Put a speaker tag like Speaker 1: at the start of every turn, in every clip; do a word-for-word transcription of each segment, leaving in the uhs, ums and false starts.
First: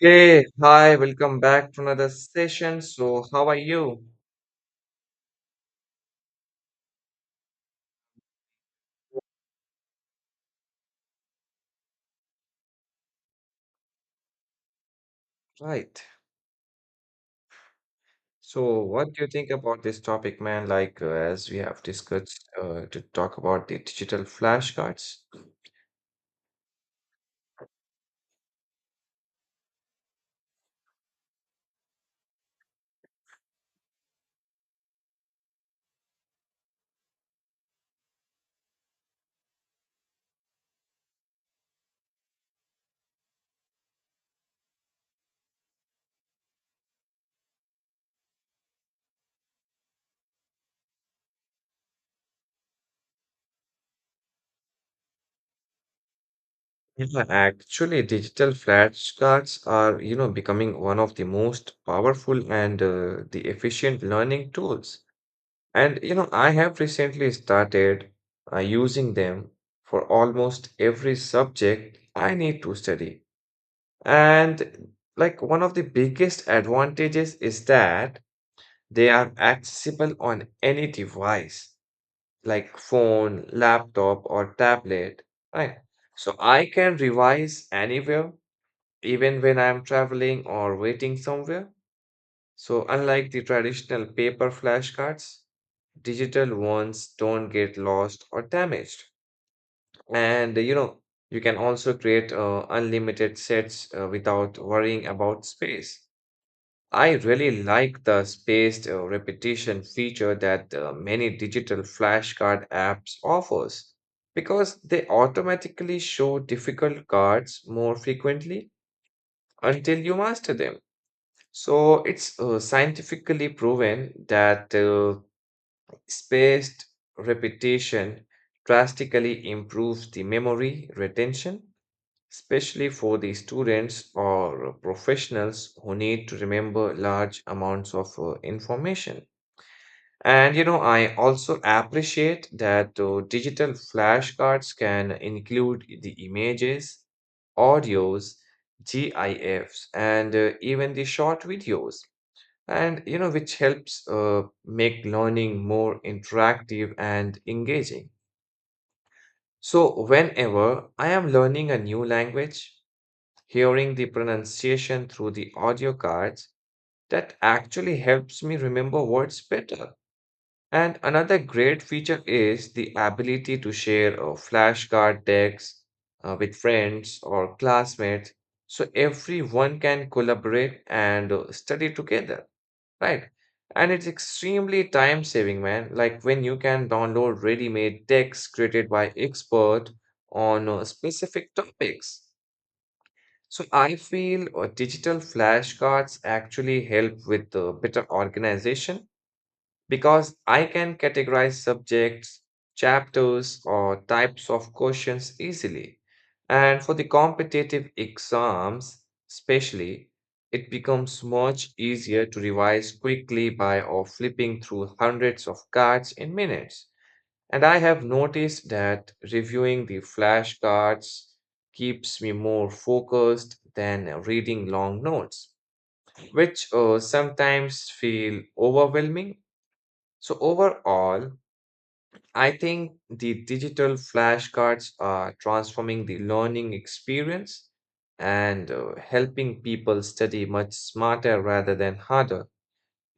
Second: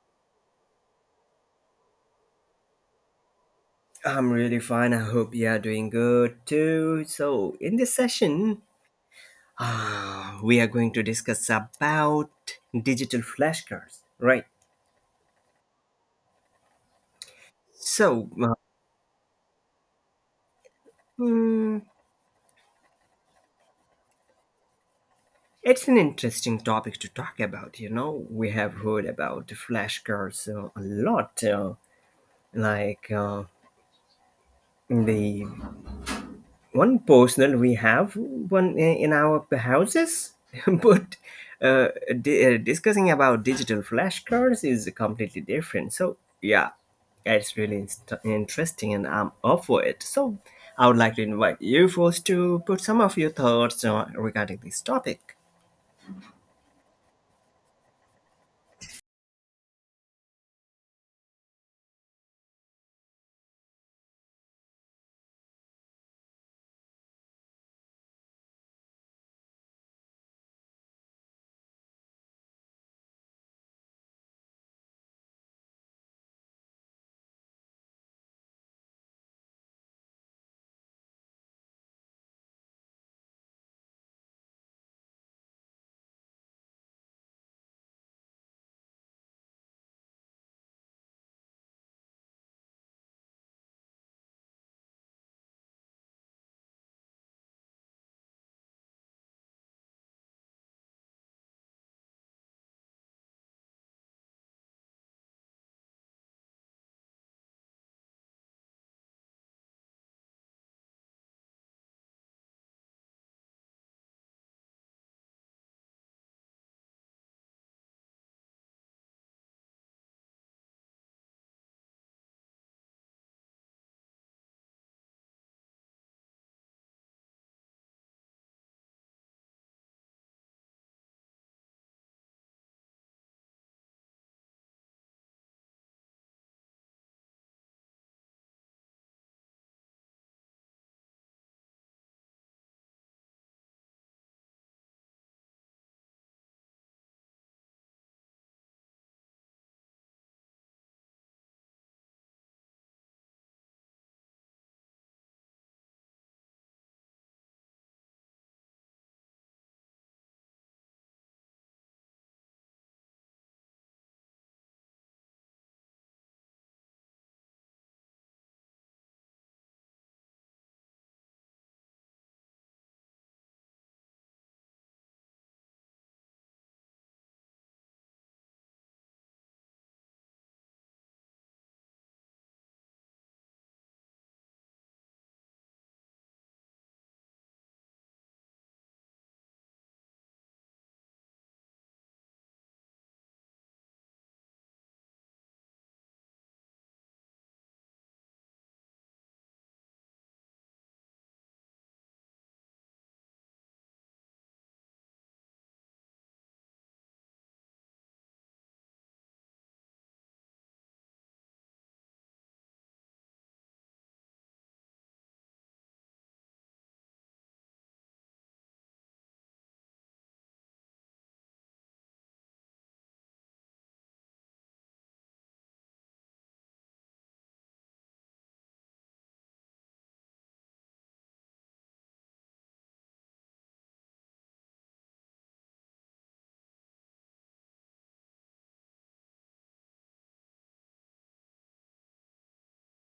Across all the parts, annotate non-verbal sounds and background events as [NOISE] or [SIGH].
Speaker 1: Hey, hi, welcome back to another session. So, how are you?
Speaker 2: I'm really fine. I hope you are doing good too. So, in this session, ah, we are going to discuss about digital flashcards, right?
Speaker 1: Right.
Speaker 2: So, uh,
Speaker 1: So, what do you think about this topic, man? Like, uh, as we
Speaker 2: hmm,
Speaker 1: have discussed uh, to talk about the digital flashcards.
Speaker 2: it's an interesting topic to talk about. You know, we have heard about flashcards uh, a lot, uh, like uh, the one personal we have one i- in our houses [LAUGHS] but uh, di- uh, discussing about digital flashcards is completely different, so yeah, it's really inst- interesting and I'm up for it, so I would like to invite you first to put some of your thoughts uh, regarding this topic.
Speaker 1: Yeah, actually, digital flashcards are, you know, becoming one of the most powerful and uh, the efficient learning tools. And, you know, I have recently started uh, using them for almost every subject I need to study. And like one of the biggest advantages is that they are accessible on any device, like phone, laptop, or tablet, right? So I can revise anywhere, even when I'm traveling or waiting somewhere. So unlike the traditional paper flashcards, digital ones don't get lost or damaged. And you know, you can also create uh, unlimited sets uh, without worrying about space. I really like the spaced uh, repetition feature that uh, many digital flashcard apps offers because they automatically show difficult cards more frequently until you master them. So it's uh, scientifically proven that uh, spaced repetition drastically improves the memory retention, especially for the students or professionals who need to remember large amounts of uh, information. And you know, I also appreciate that uh, digital flashcards can include the images, audios, GIFs, and uh, even the short videos. And you know, which helps uh, make learning more interactive and engaging. So, whenever I am learning a new language, hearing the pronunciation through the audio cards, that actually helps me remember words better. And another great feature is the ability to share a flashcard decks uh, with friends or classmates so everyone can collaborate and uh, study together, right? And it's extremely time saving, man. Like when you can download ready made decks created by expert on uh, specific topics so I feel uh, digital flashcards actually help with uh, better organization because I can categorize subjects, chapters, or types of questions easily. And for the competitive exams, especially, it becomes much easier to revise quickly by or flipping through hundreds of cards in minutes. And I have noticed that reviewing the flashcards keeps me more focused than uh, reading long notes, which uh, sometimes feel overwhelming. So, overall, I think the digital flashcards are transforming the learning experience and uh, helping people study much smarter rather than harder,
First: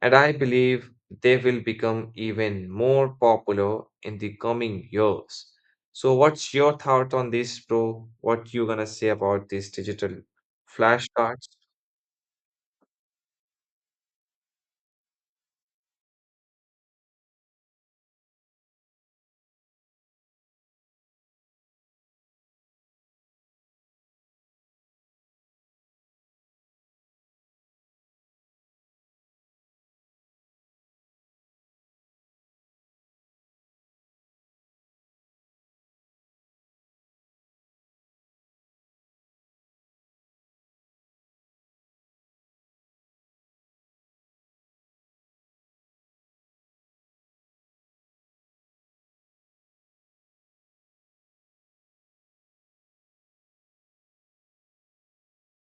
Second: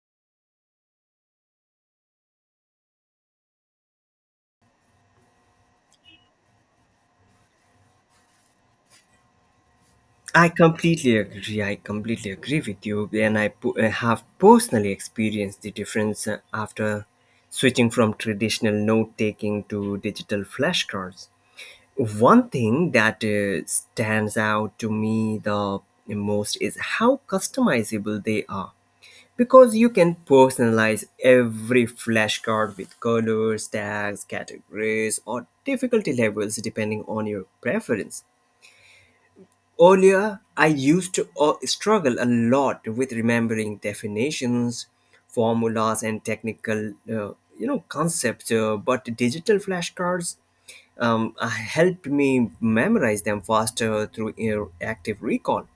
Speaker 1: and I believe they will become even more popular in the coming years. So, what's your thought on this, bro? What you gonna say about these digital
Speaker 2: i completely
Speaker 1: flashcards?
Speaker 2: agree i completely agree with you, and i po- uh, have personally experienced the difference uh, after switching from traditional note taking to digital flashcards. One thing that uh, stands out to me the most is how customizable they are. Because you can personalize every flashcard with colors, tags, categories, or difficulty levels depending on your preference. Earlier, I used to uh, struggle a lot with remembering definitions, formulas, and technical, uh, you know, concepts. Uh, but digital flashcards um, uh, helped me memorize them faster through uh, active recall.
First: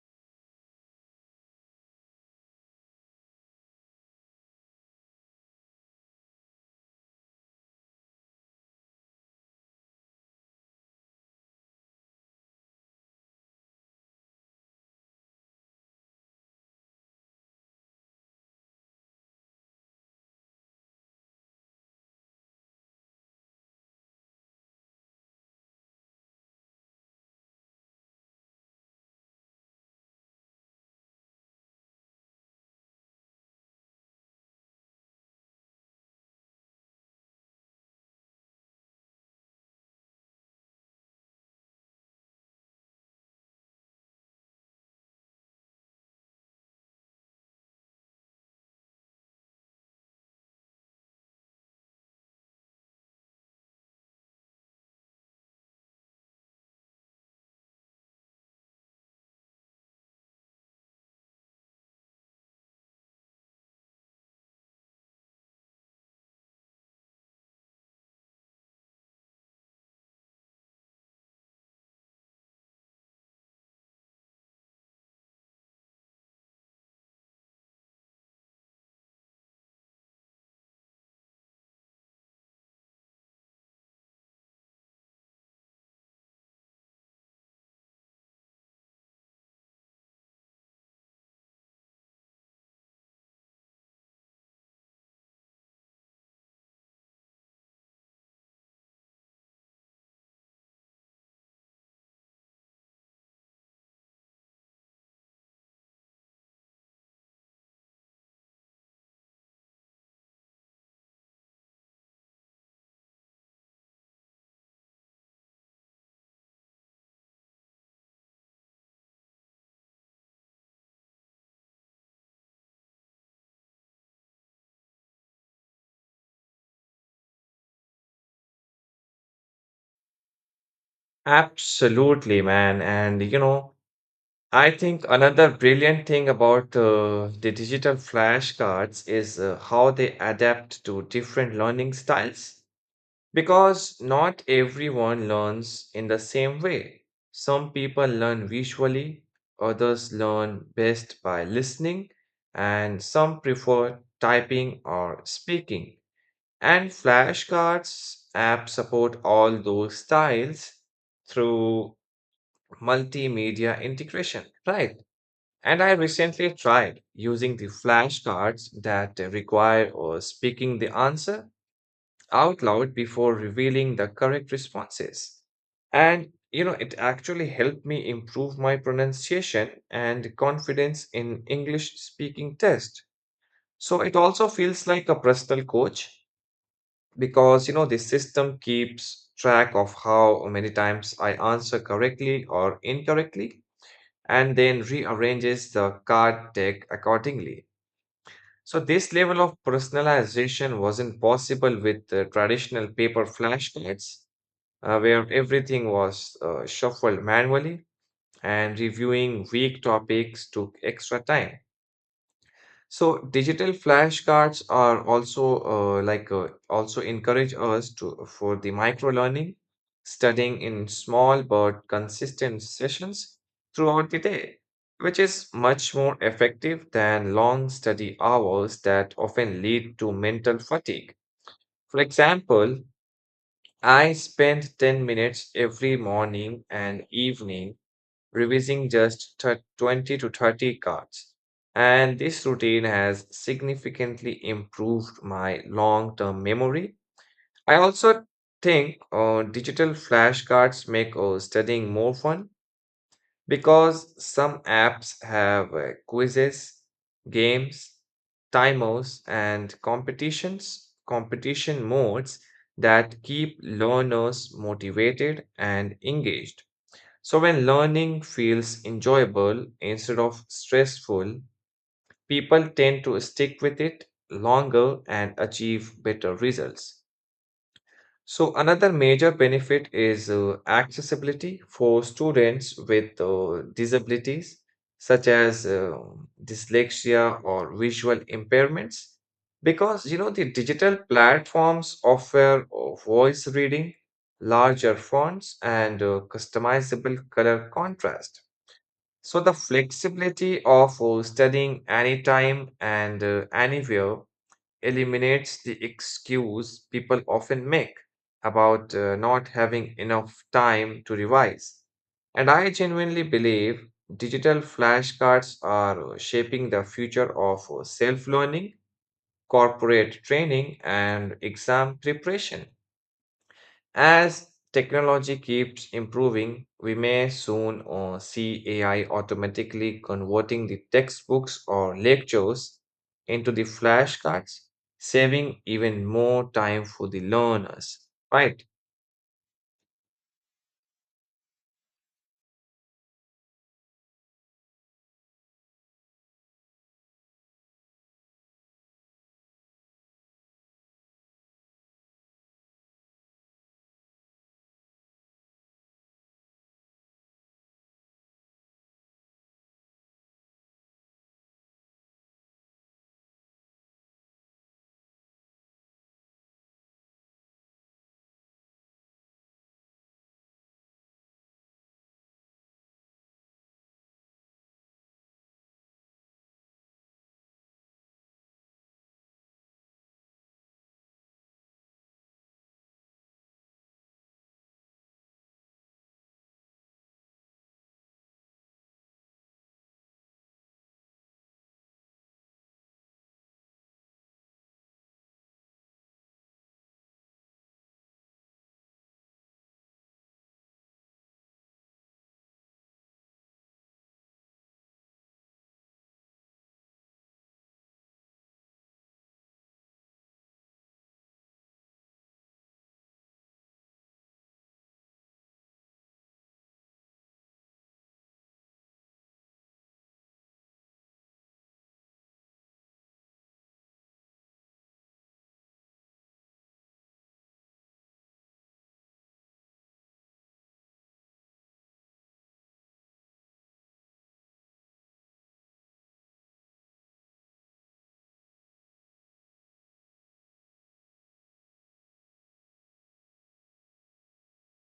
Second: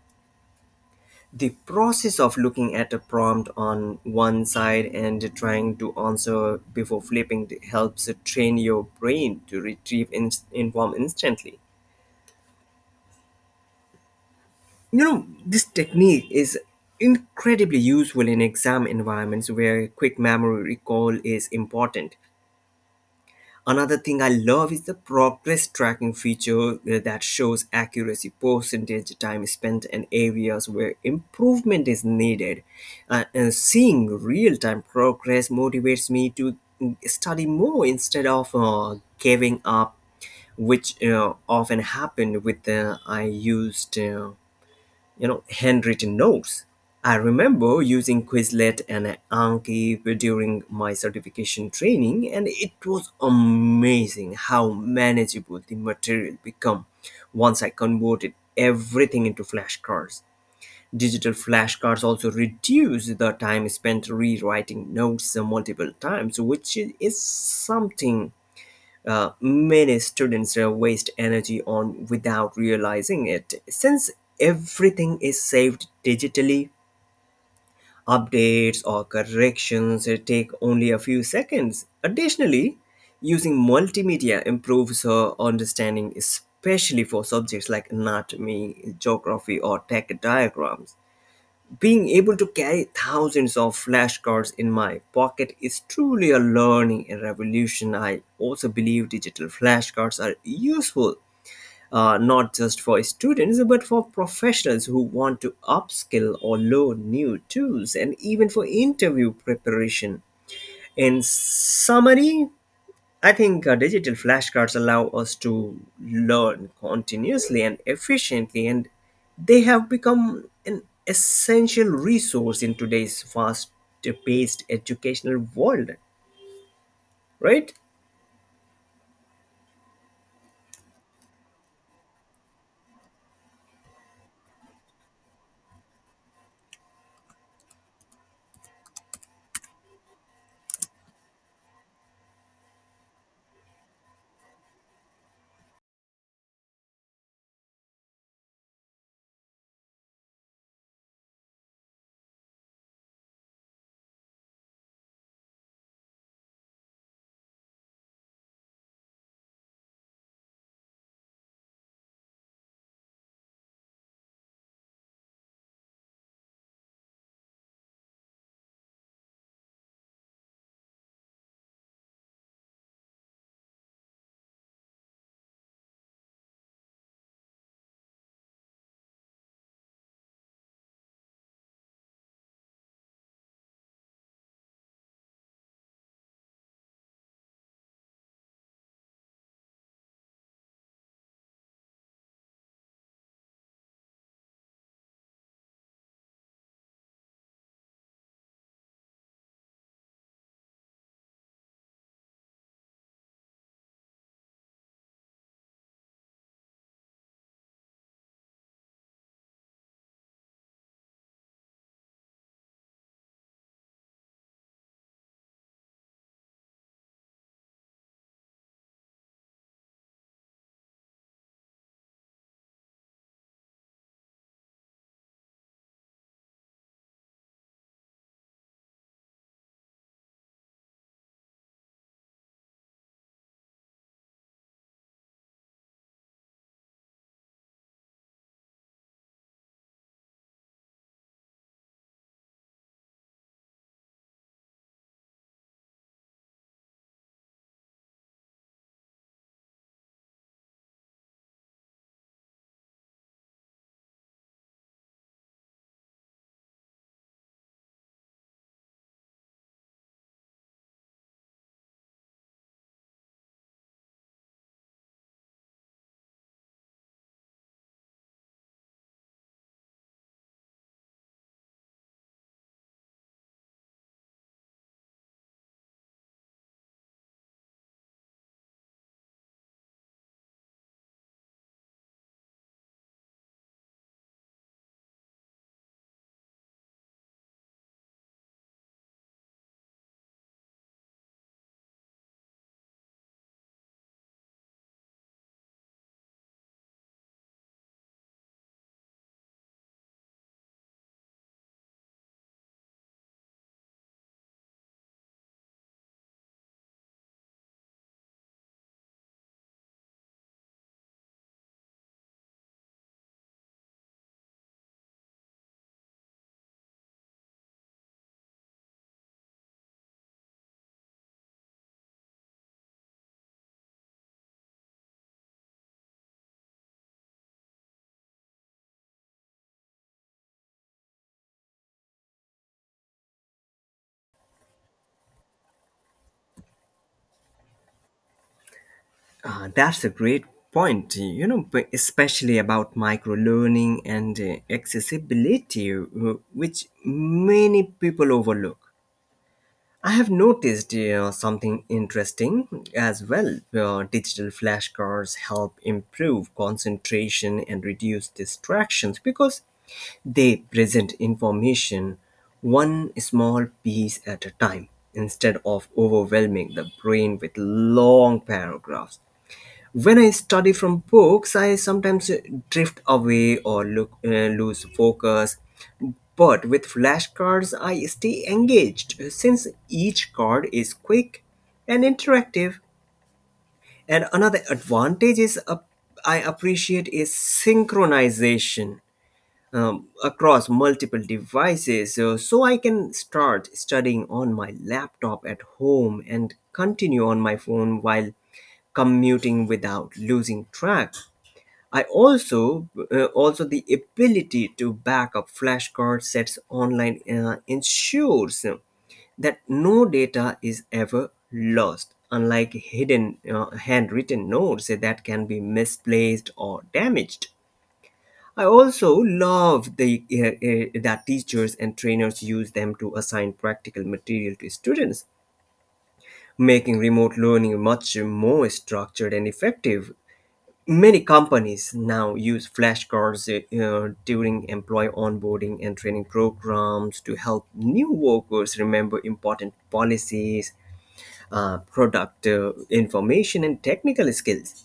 Speaker 2: The process of looking at a prompt on one side and trying to answer before flipping helps train your brain to retrieve in- inform instantly. You know, this technique is incredibly useful in exam environments where quick memory recall is important. Another thing I love is the progress tracking feature uh, that shows accuracy, percentage, time spent, and areas where improvement is needed. Uh, and seeing real time progress motivates me to mm, study more instead of uh, giving up, which uh, often happened with uh, I used. Uh, you know, handwritten notes. I remember using Quizlet and Anki during my certification training, and it was amazing how manageable the material became once I converted everything into flashcards. Digital flashcards also reduce the time spent rewriting notes multiple times, which is something uh, many students uh, waste energy on without realizing it. Since everything is saved digitally, updates or corrections uh, take only a few seconds. Additionally, using multimedia improves her understanding, especially for subjects like anatomy, geography, or tech diagrams. Being able to carry thousands of flashcards in my pocket is truly a learning and revolution. I also believe digital flashcards are useful uh, not just for students but for professionals who want to upskill or learn new tools and even for interview preparation. In summary, I think uh, digital flashcards allow us to learn continuously and efficiently, and they have become an essential resource in today's fast paced educational world, right?
Speaker 1: Absolutely, man. And you know, I think another brilliant thing about uh, the digital flashcards is uh, how they adapt to different learning styles, because not everyone learns in the same way. Some people learn visually, others learn best by listening, and some prefer typing or speaking. And flashcards app support all those styles through multimedia integration. Right. And I recently tried using the flashcards that require uh, speaking the answer out loud before revealing the correct responses. And you know, it actually helped me improve my pronunciation and confidence in English speaking test. So it also feels like a personal coach because you know the system keeps track of how many times I answer correctly or incorrectly and then rearranges the card deck accordingly. So this level of personalization wasn't possible with the traditional paper flashcards, uh, where everything was uh, shuffled manually and reviewing weak topics took extra time. So digital flashcards are also uh, like uh, also encourage us to for the micro learning, studying in small but consistent sessions throughout the day, which is much more effective than long study hours that often lead to mental fatigue. For example, I spend ten minutes every morning and evening revising just thir- twenty to thirty cards. And this routine has significantly improved my long-term memory. I also think uh, digital flashcards make uh, studying more fun because some apps have uh, quizzes, games, timers, and competitions, competition modes that keep learners motivated and engaged. So, when learning feels enjoyable instead of stressful, people tend to stick with it longer and achieve better results. So another major benefit is uh, accessibility for students with uh, disabilities such as uh, dyslexia or visual impairments because you know the digital platforms offer uh, voice reading, larger fonts, and uh, customizable color contrast. So the flexibility of uh, studying anytime and uh, anywhere eliminates the excuse people often make about uh, not having enough time to revise. And I genuinely believe digital flashcards are shaping the future of self learning, corporate training, and exam preparation. As technology keeps improving, we may soon uh, see A I automatically converting the textbooks or lectures into the flashcards, saving even more time for the learners. Right?
Speaker 2: Uh, that's a great point, you know, but especially about micro learning and uh, accessibility, uh, which many people overlook. I have noticed uh, something interesting as well. Uh, digital flashcards help improve concentration and reduce distractions because they present information one small piece at a time instead of overwhelming the brain with long paragraphs. When I study from books, I sometimes drift away or look uh, lose focus. But with flashcards, I stay engaged since each card is quick and interactive. And another advantage is uh, I appreciate is synchronization, um, across multiple devices, so, so I can start studying on my laptop at home and continue on my phone while commuting without losing track. I also uh, also the ability to back up flashcard sets online uh, ensures that no data is ever lost, unlike hidden uh, handwritten notes that can be misplaced or damaged. I also love the uh, uh, that teachers and trainers use them to assign practical material to students, making remote learning much more structured and effective. Many companies now use flashcards uh, during employee onboarding and training programs to help new workers remember important policies, uh, product uh, information, and technical skills.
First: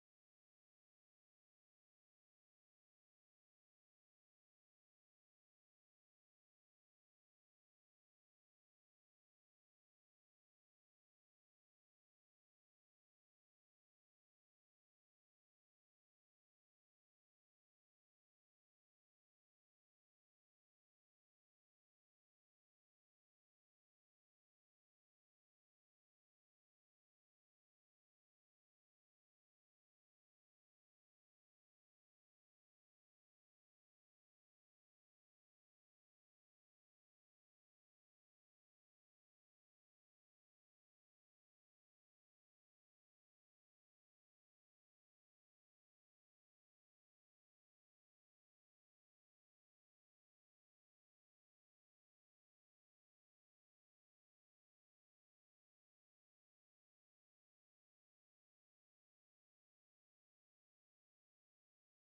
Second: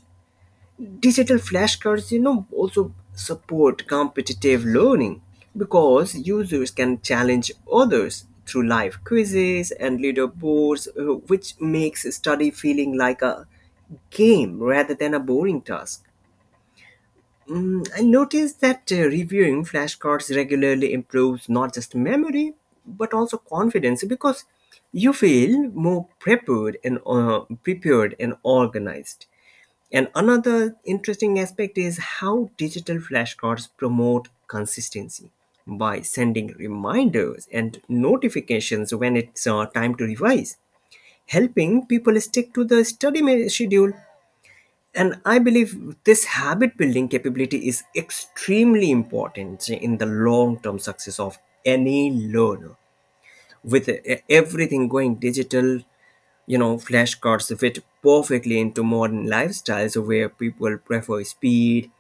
Speaker 2: Digital flashcards, you know, also support competitive learning because users can challenge others through live quizzes and leaderboards, uh, which makes study feeling like a game rather than a boring task. I noticed that uh, reviewing flashcards regularly improves not just memory but also confidence because you feel more prepared and uh, prepared and organized. And another interesting aspect is how digital flashcards promote consistency by sending reminders and notifications when it's uh, time to revise, helping people stick to the study ma- schedule. And I believe this habit building capability is extremely important in the long term success of any learner. With e- everything going digital, you know, flashcards fit perfectly into modern lifestyles where people prefer speed,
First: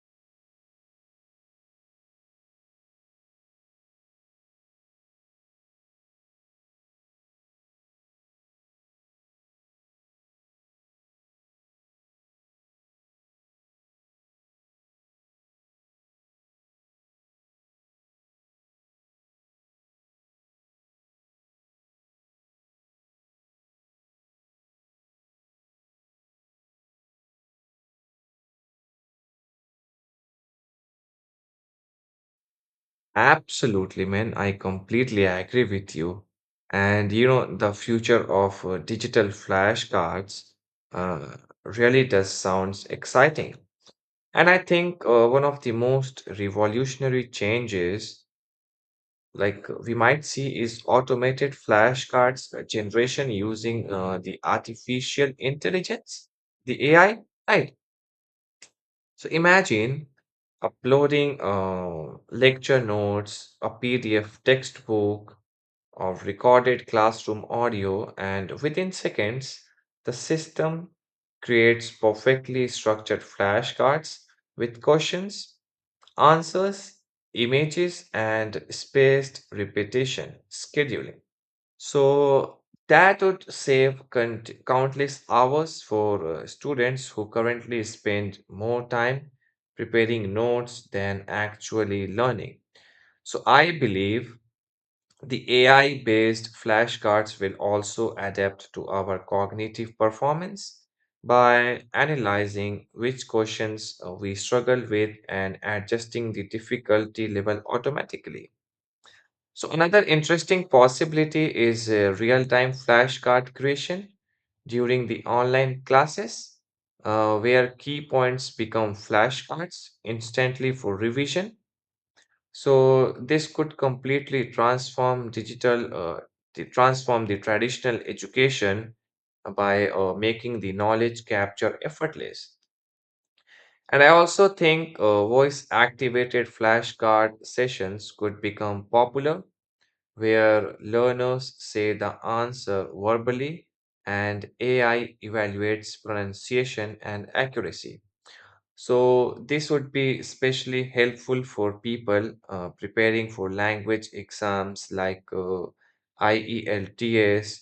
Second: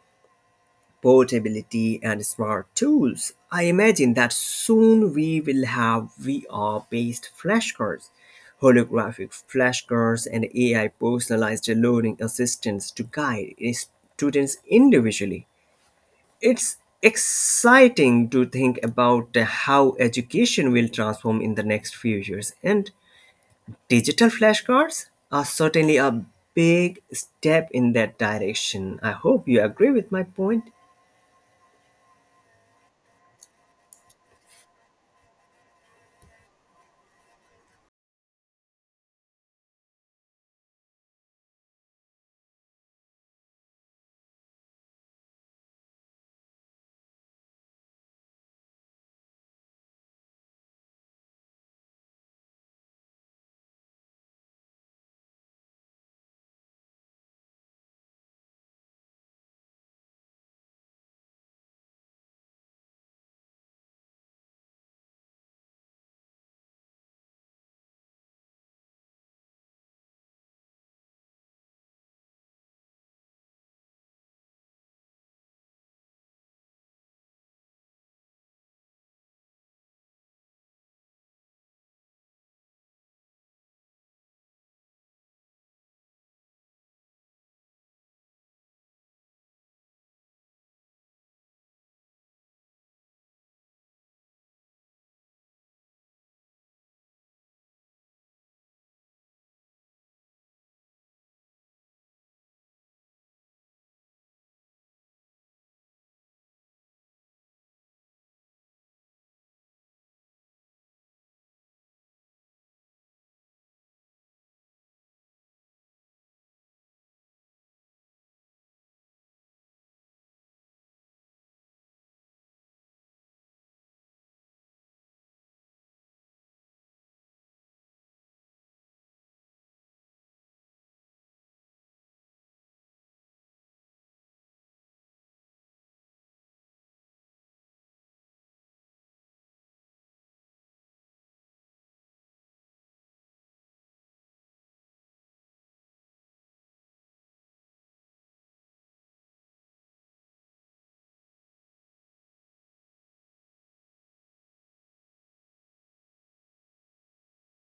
Speaker 2: portability, and smart tools. I imagine that soon we will have V R based flashcards, holographic flashcards, and A I personalized learning assistants to guide students individually. It's exciting to think about how education will transform in the next few years, and digital flashcards are certainly a big step in that direction. I hope you agree with my point.
Speaker 1: Absolutely, man. I completely agree with you. And you know, the future of uh, digital flashcards uh, really does sounds exciting. And I think uh, one of the most revolutionary changes like uh, we might see is automated flashcards uh, generation using uh, the artificial intelligence, the A I, right? So imagine uploading uh, lecture notes, a P D F textbook, or recorded classroom audio, and within seconds, the system creates perfectly structured flashcards with questions, answers, images, and spaced repetition scheduling. So that would save count- countless hours for uh, students who currently spend more time preparing notes than actually learning. So I believe the A I based flashcards will also adapt to our cognitive performance by analyzing which questions uh, we struggle with and adjusting the difficulty level automatically. So, another interesting possibility is uh, real time flashcard creation during the online classes, uh, where key points become flashcards instantly for revision, so this could completely transform digital, uh, the transform the traditional education uh, by uh, making the knowledge capture effortless. And I also think uh, voice-activated flashcard sessions could become popular, where learners say the answer verbally and A I evaluates pronunciation and accuracy. So, this would be especially helpful for people uh, preparing for language exams like uh, IELTS,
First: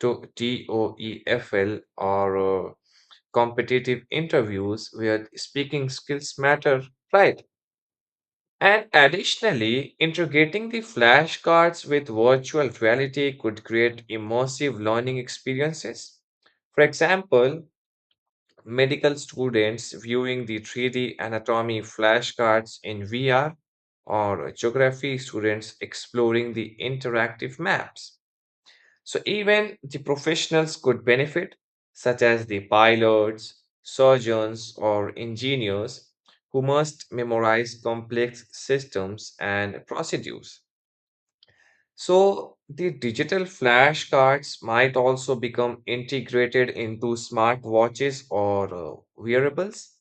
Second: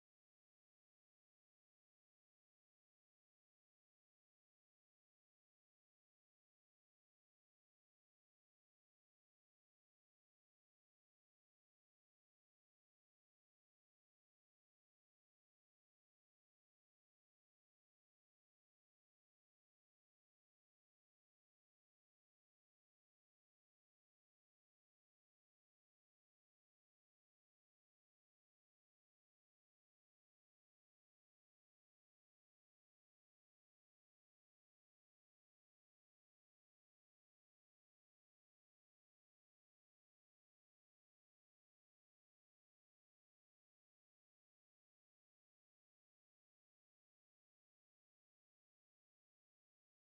Speaker 1: to- TOEFL, or uh, competitive interviews where speaking skills matter, right? And additionally, integrating the flashcards with virtual reality could create immersive learning experiences. For example, medical students viewing the three D anatomy flashcards in V R, or geography students exploring the interactive maps. So, even the professionals could benefit, such as the pilots, surgeons, or engineers who must memorize complex systems and procedures. So, the digital flashcards might also become integrated into smartwatches or uh, wearables,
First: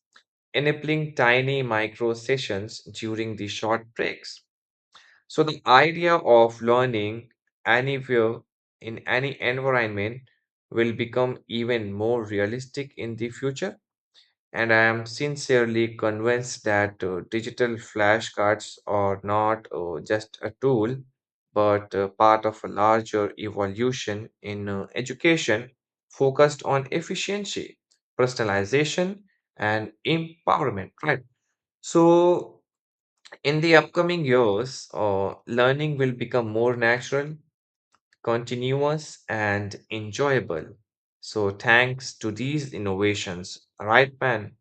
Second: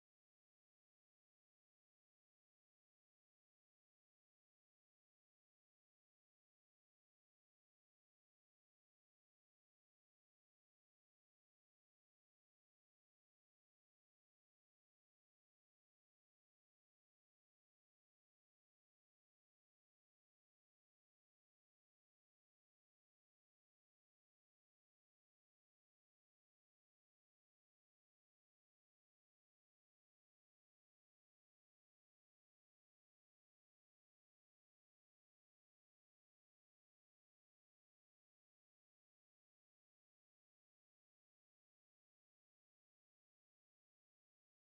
Speaker 1: enabling tiny micro sessions during the short breaks. So, the idea of learning anywhere in any environment will become even more realistic in the future. And I am sincerely convinced that uh, digital flashcards are not uh, just a tool, but uh, part of a larger evolution in uh, education focused on efficiency, personalization, and empowerment, right? So, in the upcoming years, uh, learning will become more natural, continuous, and enjoyable. So, thanks to these innovations, right, man?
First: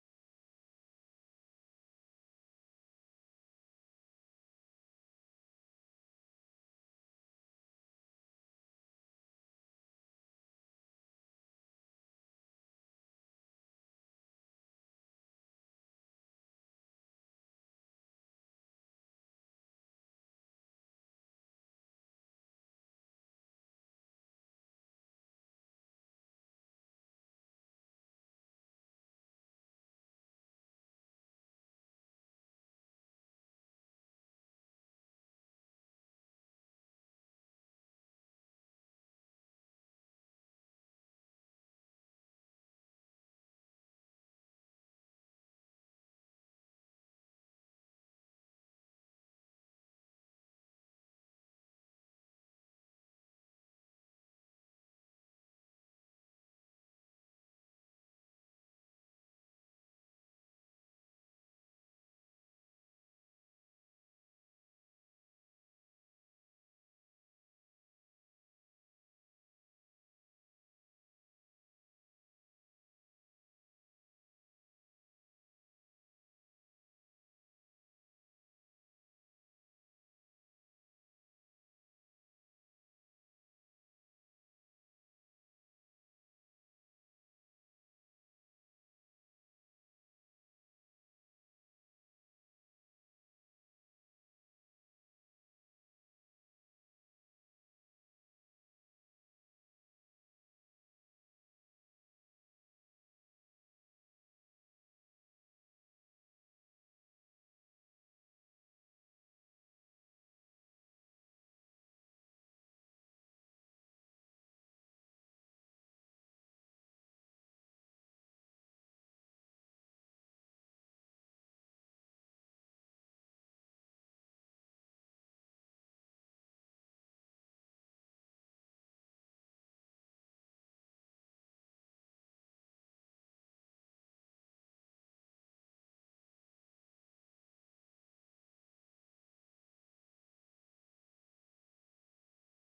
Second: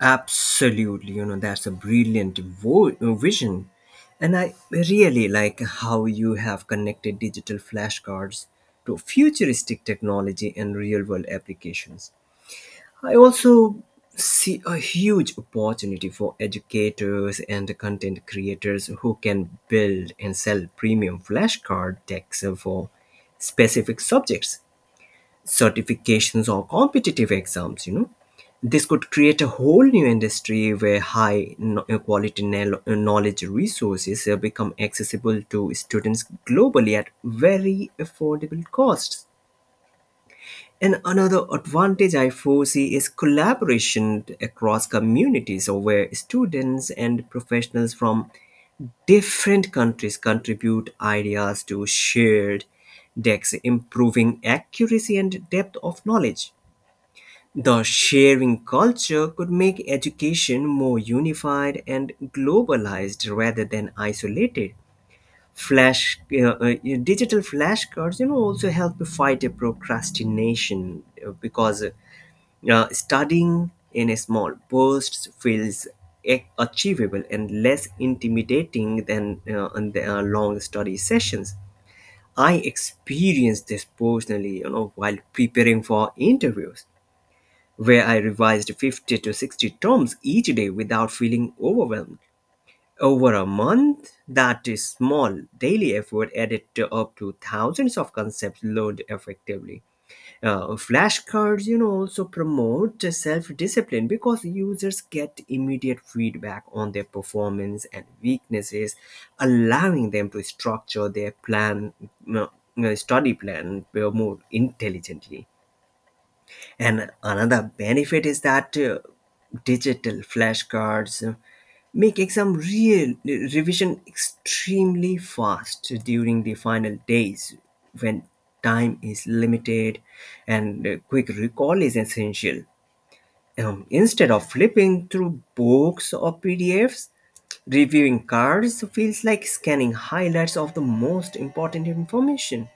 Speaker 2: Absolutely, you know, that's a brilliant vo- uh, vision. And I really like how you have connected digital flashcards to futuristic technology and real world applications. I also see a huge opportunity for educators and content creators who can build and sell premium flashcard decks for specific subjects, certifications, or competitive exams. You know, this could create a whole new industry where high no- uh, quality nel- uh, knowledge resources uh, become accessible to students globally at very affordable costs. And another advantage I foresee is collaboration across communities, or where students and professionals from different countries contribute ideas to shared decks, improving accuracy and depth of knowledge. The sharing culture could make education more unified and globalized rather than isolated. Flash, uh, uh, Digital flashcards, you know, also help fight a procrastination uh, because uh, studying in a small bursts feels a- achievable and less intimidating than uh, on the, uh, long study sessions. I experienced this personally, you know, while preparing for interviews where I revised fifty to sixty terms each day without feeling overwhelmed. Over a month, that is small daily effort added to up to thousands of concepts learned effectively. Uh, flashcards, you know, also promote self-discipline because users get immediate feedback on their performance and weaknesses, allowing them to structure their plan, you know, study plan uh, more intelligently. And another benefit is that uh, digital flashcards uh, make exam real revision extremely fast during the final days when time is limited and uh, quick recall is essential. Um, instead of flipping through books or P D Fs, reviewing cards feels like scanning highlights of the most important information.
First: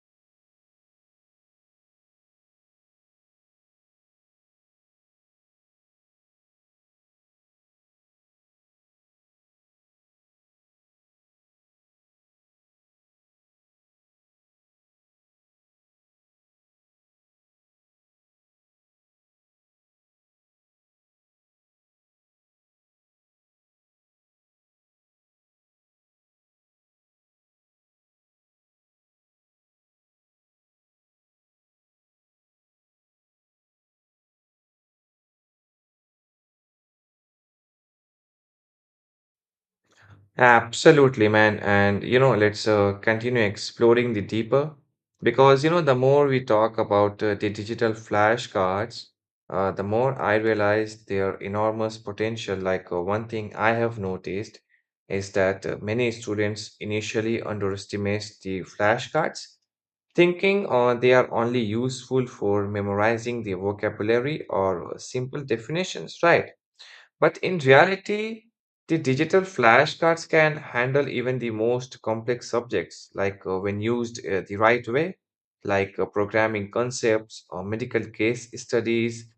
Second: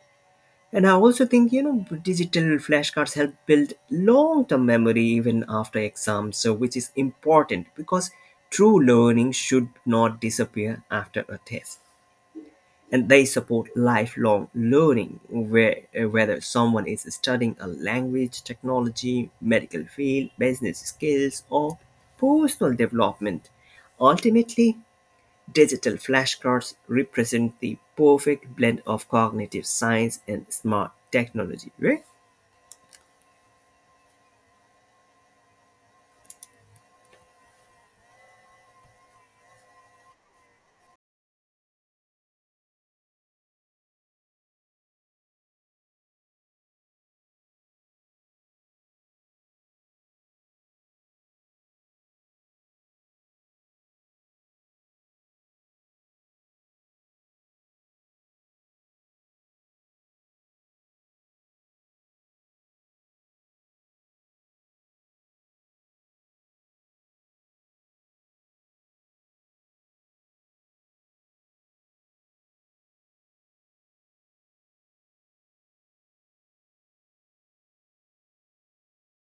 Speaker 2: And I also think, you know, digital flashcards help build long term memory even after exams, so which is important because true learning should not disappear after a test. And they support lifelong learning, where, uh, whether someone is studying a language, technology, medical field, business skills, or personal development. Ultimately, digital flashcards represent the perfect blend of cognitive science and smart technology, right?
Speaker 1: Absolutely, man. And you know, let's uh, continue exploring the deeper because you know, the more we talk about uh, the digital flashcards, uh, the more I realize their enormous potential. Like, uh, one thing I have noticed is that uh, many students initially underestimate the flashcards, thinking uh, they are only useful for memorizing the vocabulary or uh, simple definitions, right? But in reality, the digital flashcards can handle even the most complex subjects, like uh, when used uh, the right way, like uh, programming concepts or medical case studies,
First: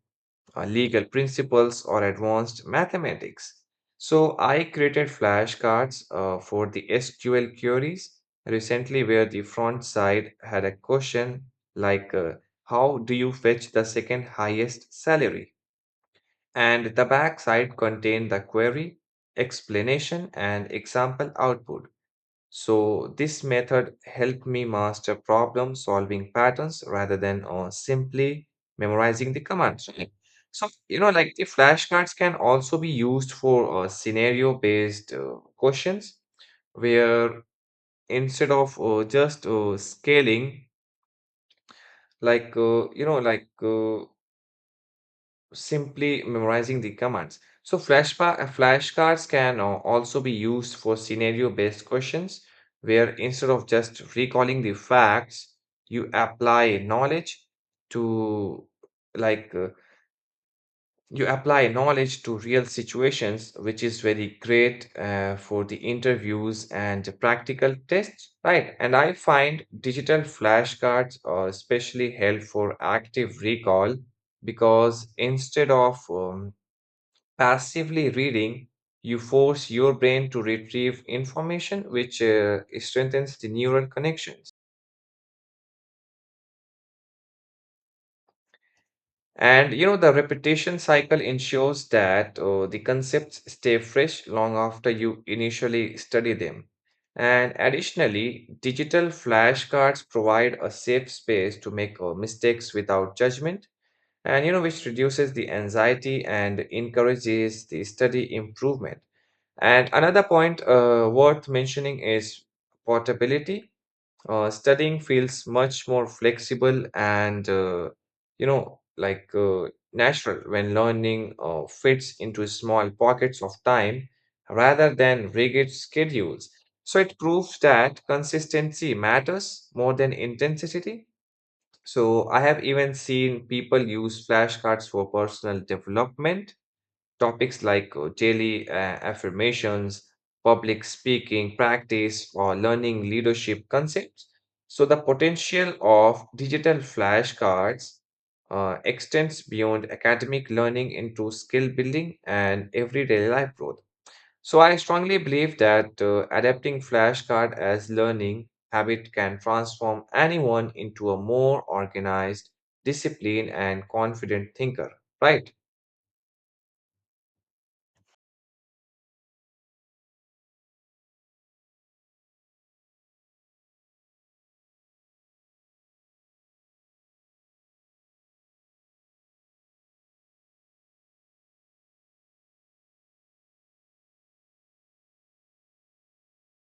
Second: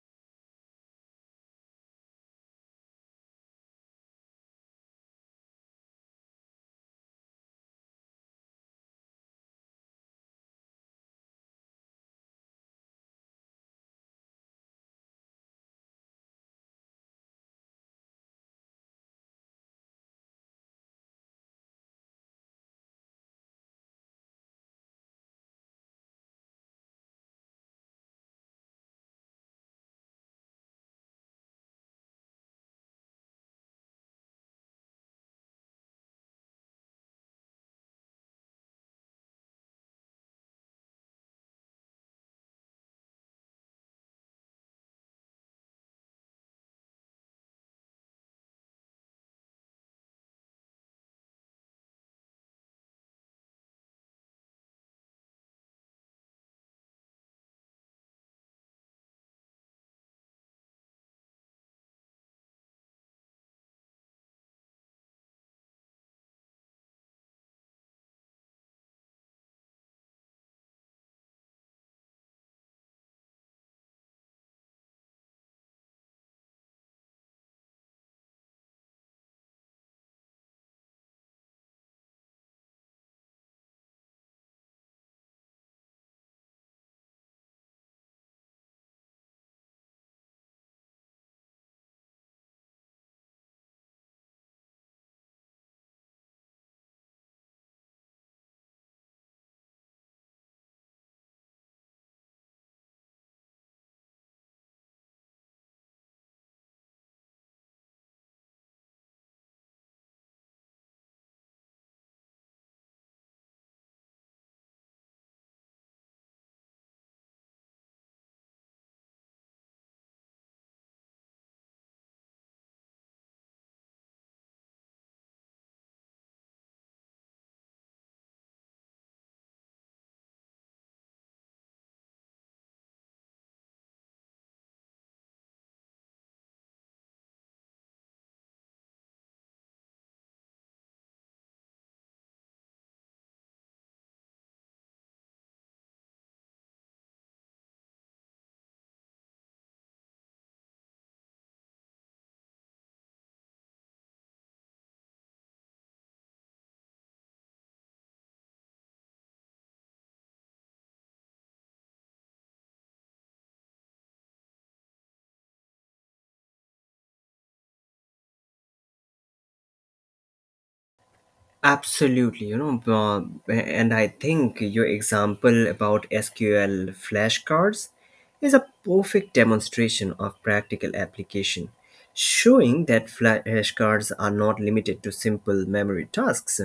Speaker 1: or legal principles, or advanced mathematics. So I created flashcards uh, for the sequel queries recently where the front side had a question like, uh, how do you fetch the second highest salary? And the backside contain the query, explanation, and example output. So this method helped me master problem solving patterns rather than uh, simply memorizing the commands, right? So, you know, like the flashcards can also be used for uh, scenario-based uh, questions where instead of uh, just uh, scaling, like, uh, you know, like uh, simply memorizing the commands. So flashpa- uh, flashcards can uh, also be used for scenario-based questions, where instead of just recalling the facts, you apply knowledge to like uh, you apply knowledge to real situations, which is very great uh, for the interviews and practical tests, right? And I find digital flashcards are especially helpful for active recall because instead of um, passively reading, you force your brain to retrieve information which uh, strengthens the neural connections. And you know, the repetition cycle ensures that uh, the concepts stay fresh long after you initially study them. And additionally, digital flashcards provide a safe space to make uh, mistakes without judgment, and you know, which reduces the anxiety and encourages the study improvement. And another point uh, worth mentioning is portability. Uh, studying feels much more flexible and, uh, you know, like uh, natural when learning uh, fits into small pockets of time rather than rigid schedules. So it proves that consistency matters more than intensity. So I have even seen people use flashcards for personal development topics like uh, daily uh, affirmations, public speaking practice, or learning leadership concepts. So, the potential of digital flashcards uh, extends beyond academic learning into skill building and everyday life growth. So, I strongly believe that uh, adapting flashcard as learning habit can transform anyone into a more organized, disciplined, and confident thinker, right?
Speaker 2: Absolutely, you know, um, and I think your example about S Q L flashcards is a perfect demonstration of practical application, showing that flashcards are not limited to simple memory tasks.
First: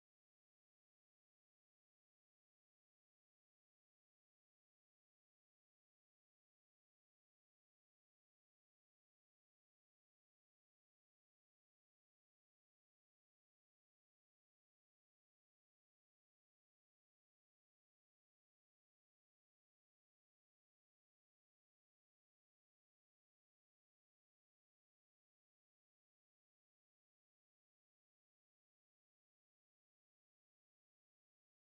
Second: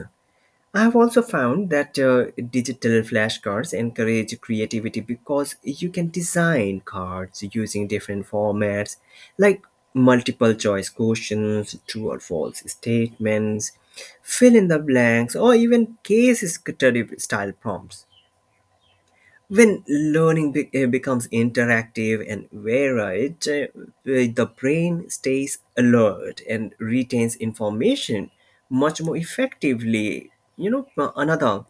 Speaker 2: I have also found that uh, digital flashcards encourage creativity because you can design cards using different formats like multiple choice questions, true or false statements, fill in the blanks, or even case study style prompts. When learning be- uh, becomes interactive and varied, uh, uh, the brain stays alert and retains information much more effectively. You know, uh, another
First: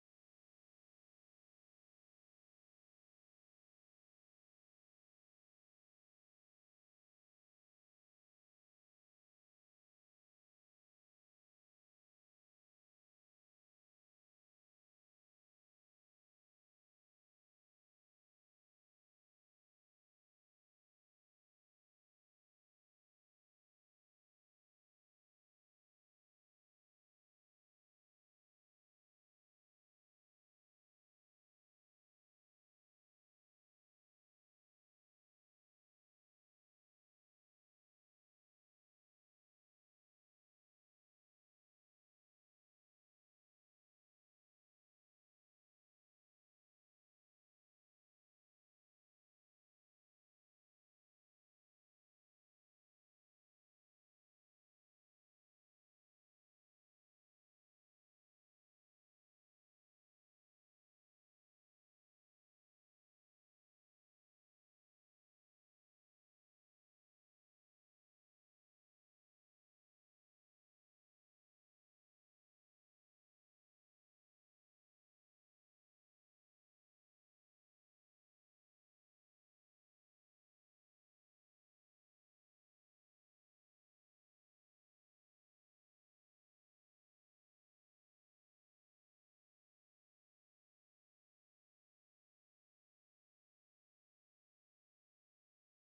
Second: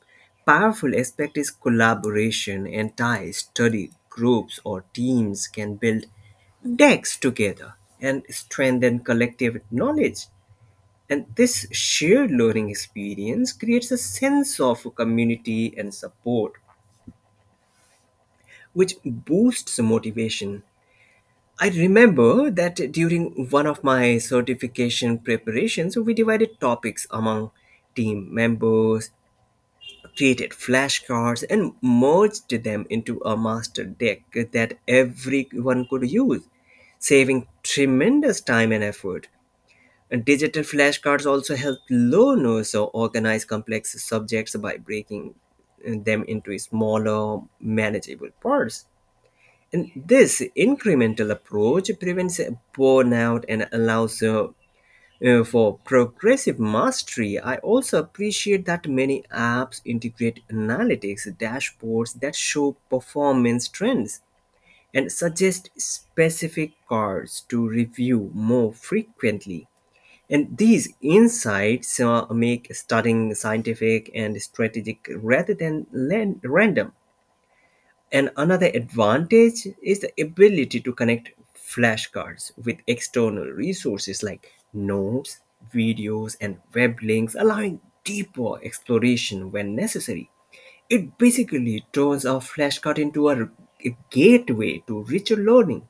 Speaker 2: powerful aspect is collaboration and ties. Study groups or teams can build decks together and strengthen collective knowledge. And this shared learning experience creates a sense of community and support which boosts motivation. I remember that during one of my certification preparations, we divided topics among team members, created flashcards, and merged them into a master deck that everyone could use, saving tremendous time and effort. And digital flashcards also help learners organize complex subjects by breaking them into smaller, manageable parts. And this incremental approach prevents burnout and allows uh, uh, for progressive mastery. I also appreciate that many apps integrate analytics dashboards that show performance trends and suggest specific cards to review more frequently. And these insights uh, make studying scientific and strategic rather than lan- random. And another advantage is the ability to connect flashcards with external resources like notes, videos, and web links, allowing deeper exploration when necessary. It basically turns our flashcard into a, a gateway to richer learning.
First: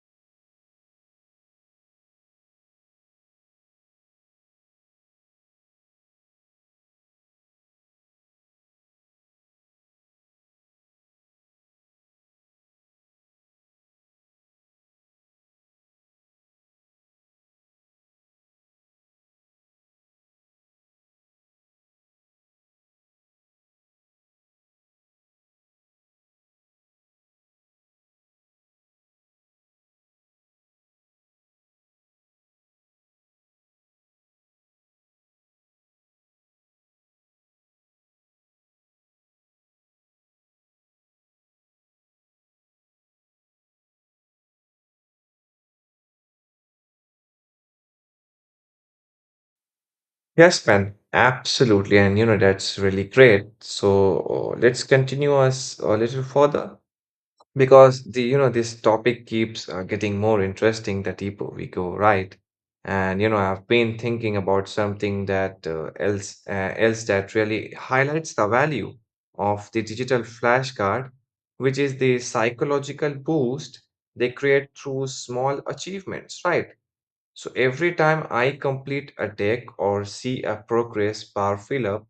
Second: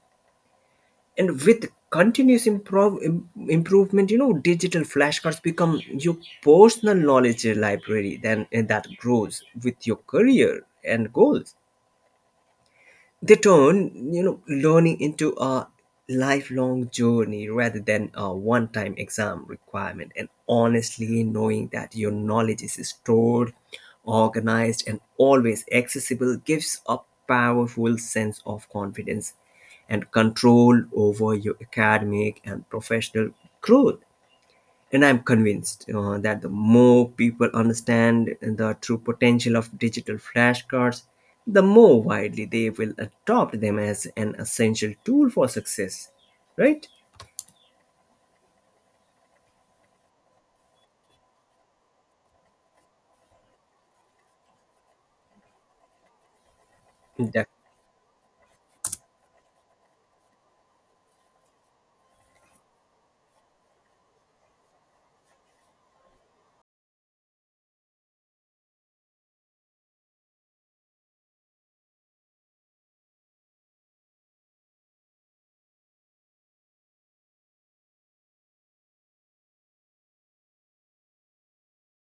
Speaker 2: And with continuous improv, im- improvement, you know, digital flashcards become your personal knowledge library then, and that grows with your career and goals. They turn, you know, learning into a lifelong journey rather than a one-time exam requirement. And honestly, knowing that your knowledge is stored, organized, and always accessible gives a powerful sense of confidence and control over your academic and professional growth. And I'm convinced uh, that the more people understand the true potential of digital flashcards, the more widely they will adopt them as an essential tool for success. Right?
Speaker 1: Yes, man, absolutely. And you know, that's really great. So uh, let's continue us a little further
Speaker 2: Def-
Speaker 1: because the, you know, this topic keeps uh, getting more interesting the deeper we go, right? And you know, I've been thinking about something that uh, else uh, else that really highlights the value of the digital flashcard, which is the psychological boost they create through small achievements, right? So every time I complete a deck or see a progress bar fill up,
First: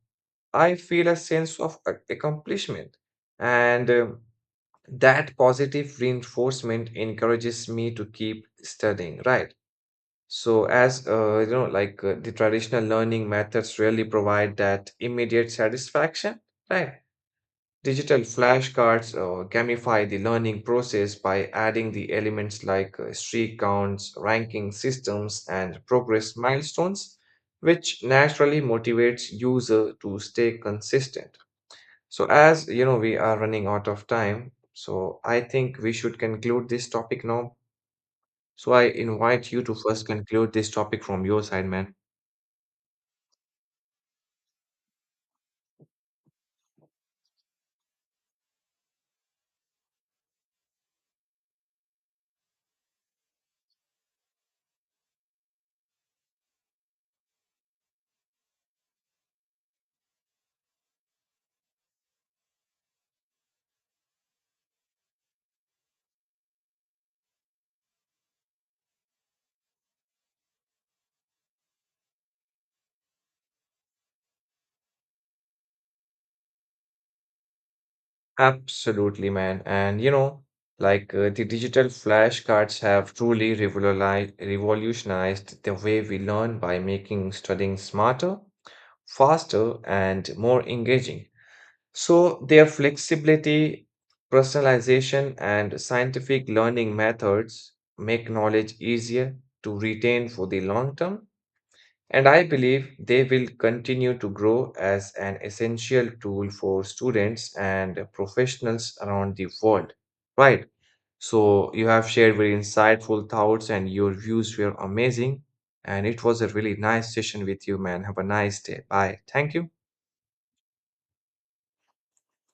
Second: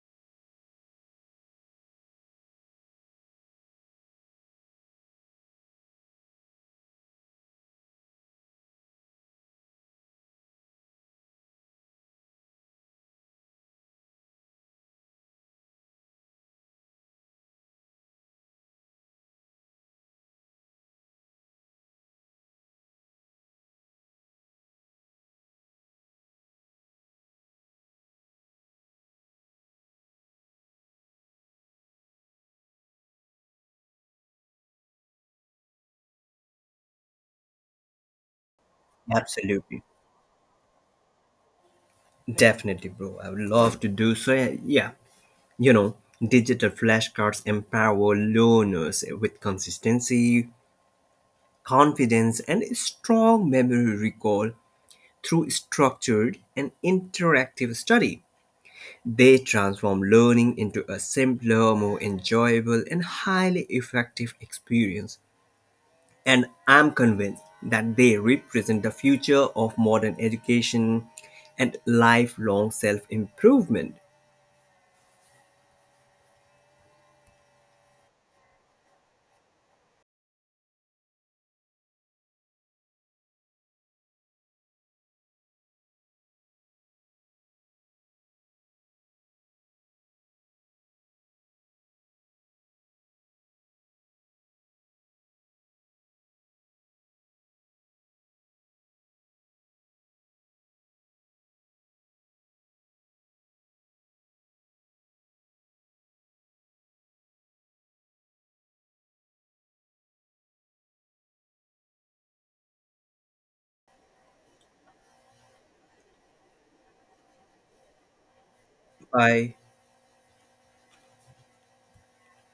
Speaker 1: I feel a sense of a- accomplishment. And um, that positive reinforcement encourages me to keep studying, right? So as uh, you know, like uh, the traditional learning methods really provide that immediate satisfaction, right? Digital flashcards uh, gamify the learning process by adding the elements like uh, streak counts, ranking systems, and progress milestones, which naturally motivates user to stay consistent. So as you know, we are running out of time, so I think we should conclude this topic now. So I invite you to
Speaker 2: Absolutely.
Speaker 1: first conclude this topic from your side, man.
Speaker 2: Definitely, bro. I would love to do so. Yeah. You know, digital flashcards empower learners with consistency, confidence, and strong memory recall through structured and interactive study. They transform learning into a simpler, more enjoyable, and highly effective experience. And I'm convinced that they represent the future of modern education and lifelong self improvement.
Speaker 1: Absolutely, man. And you know, like uh, the digital flashcards have truly revoluli- revolutionized the way we learn by making studying smarter, faster, and more engaging. So, their flexibility, personalization, and scientific learning methods make knowledge easier to retain for the long term. And I believe they will continue to grow as an essential tool for students and professionals around the world. Right. So, you have shared very insightful thoughts, and your views were amazing. And it was a really nice session with you, man. Have a nice day. Bye. Thank
Speaker 2: Bye.
Speaker 1: you.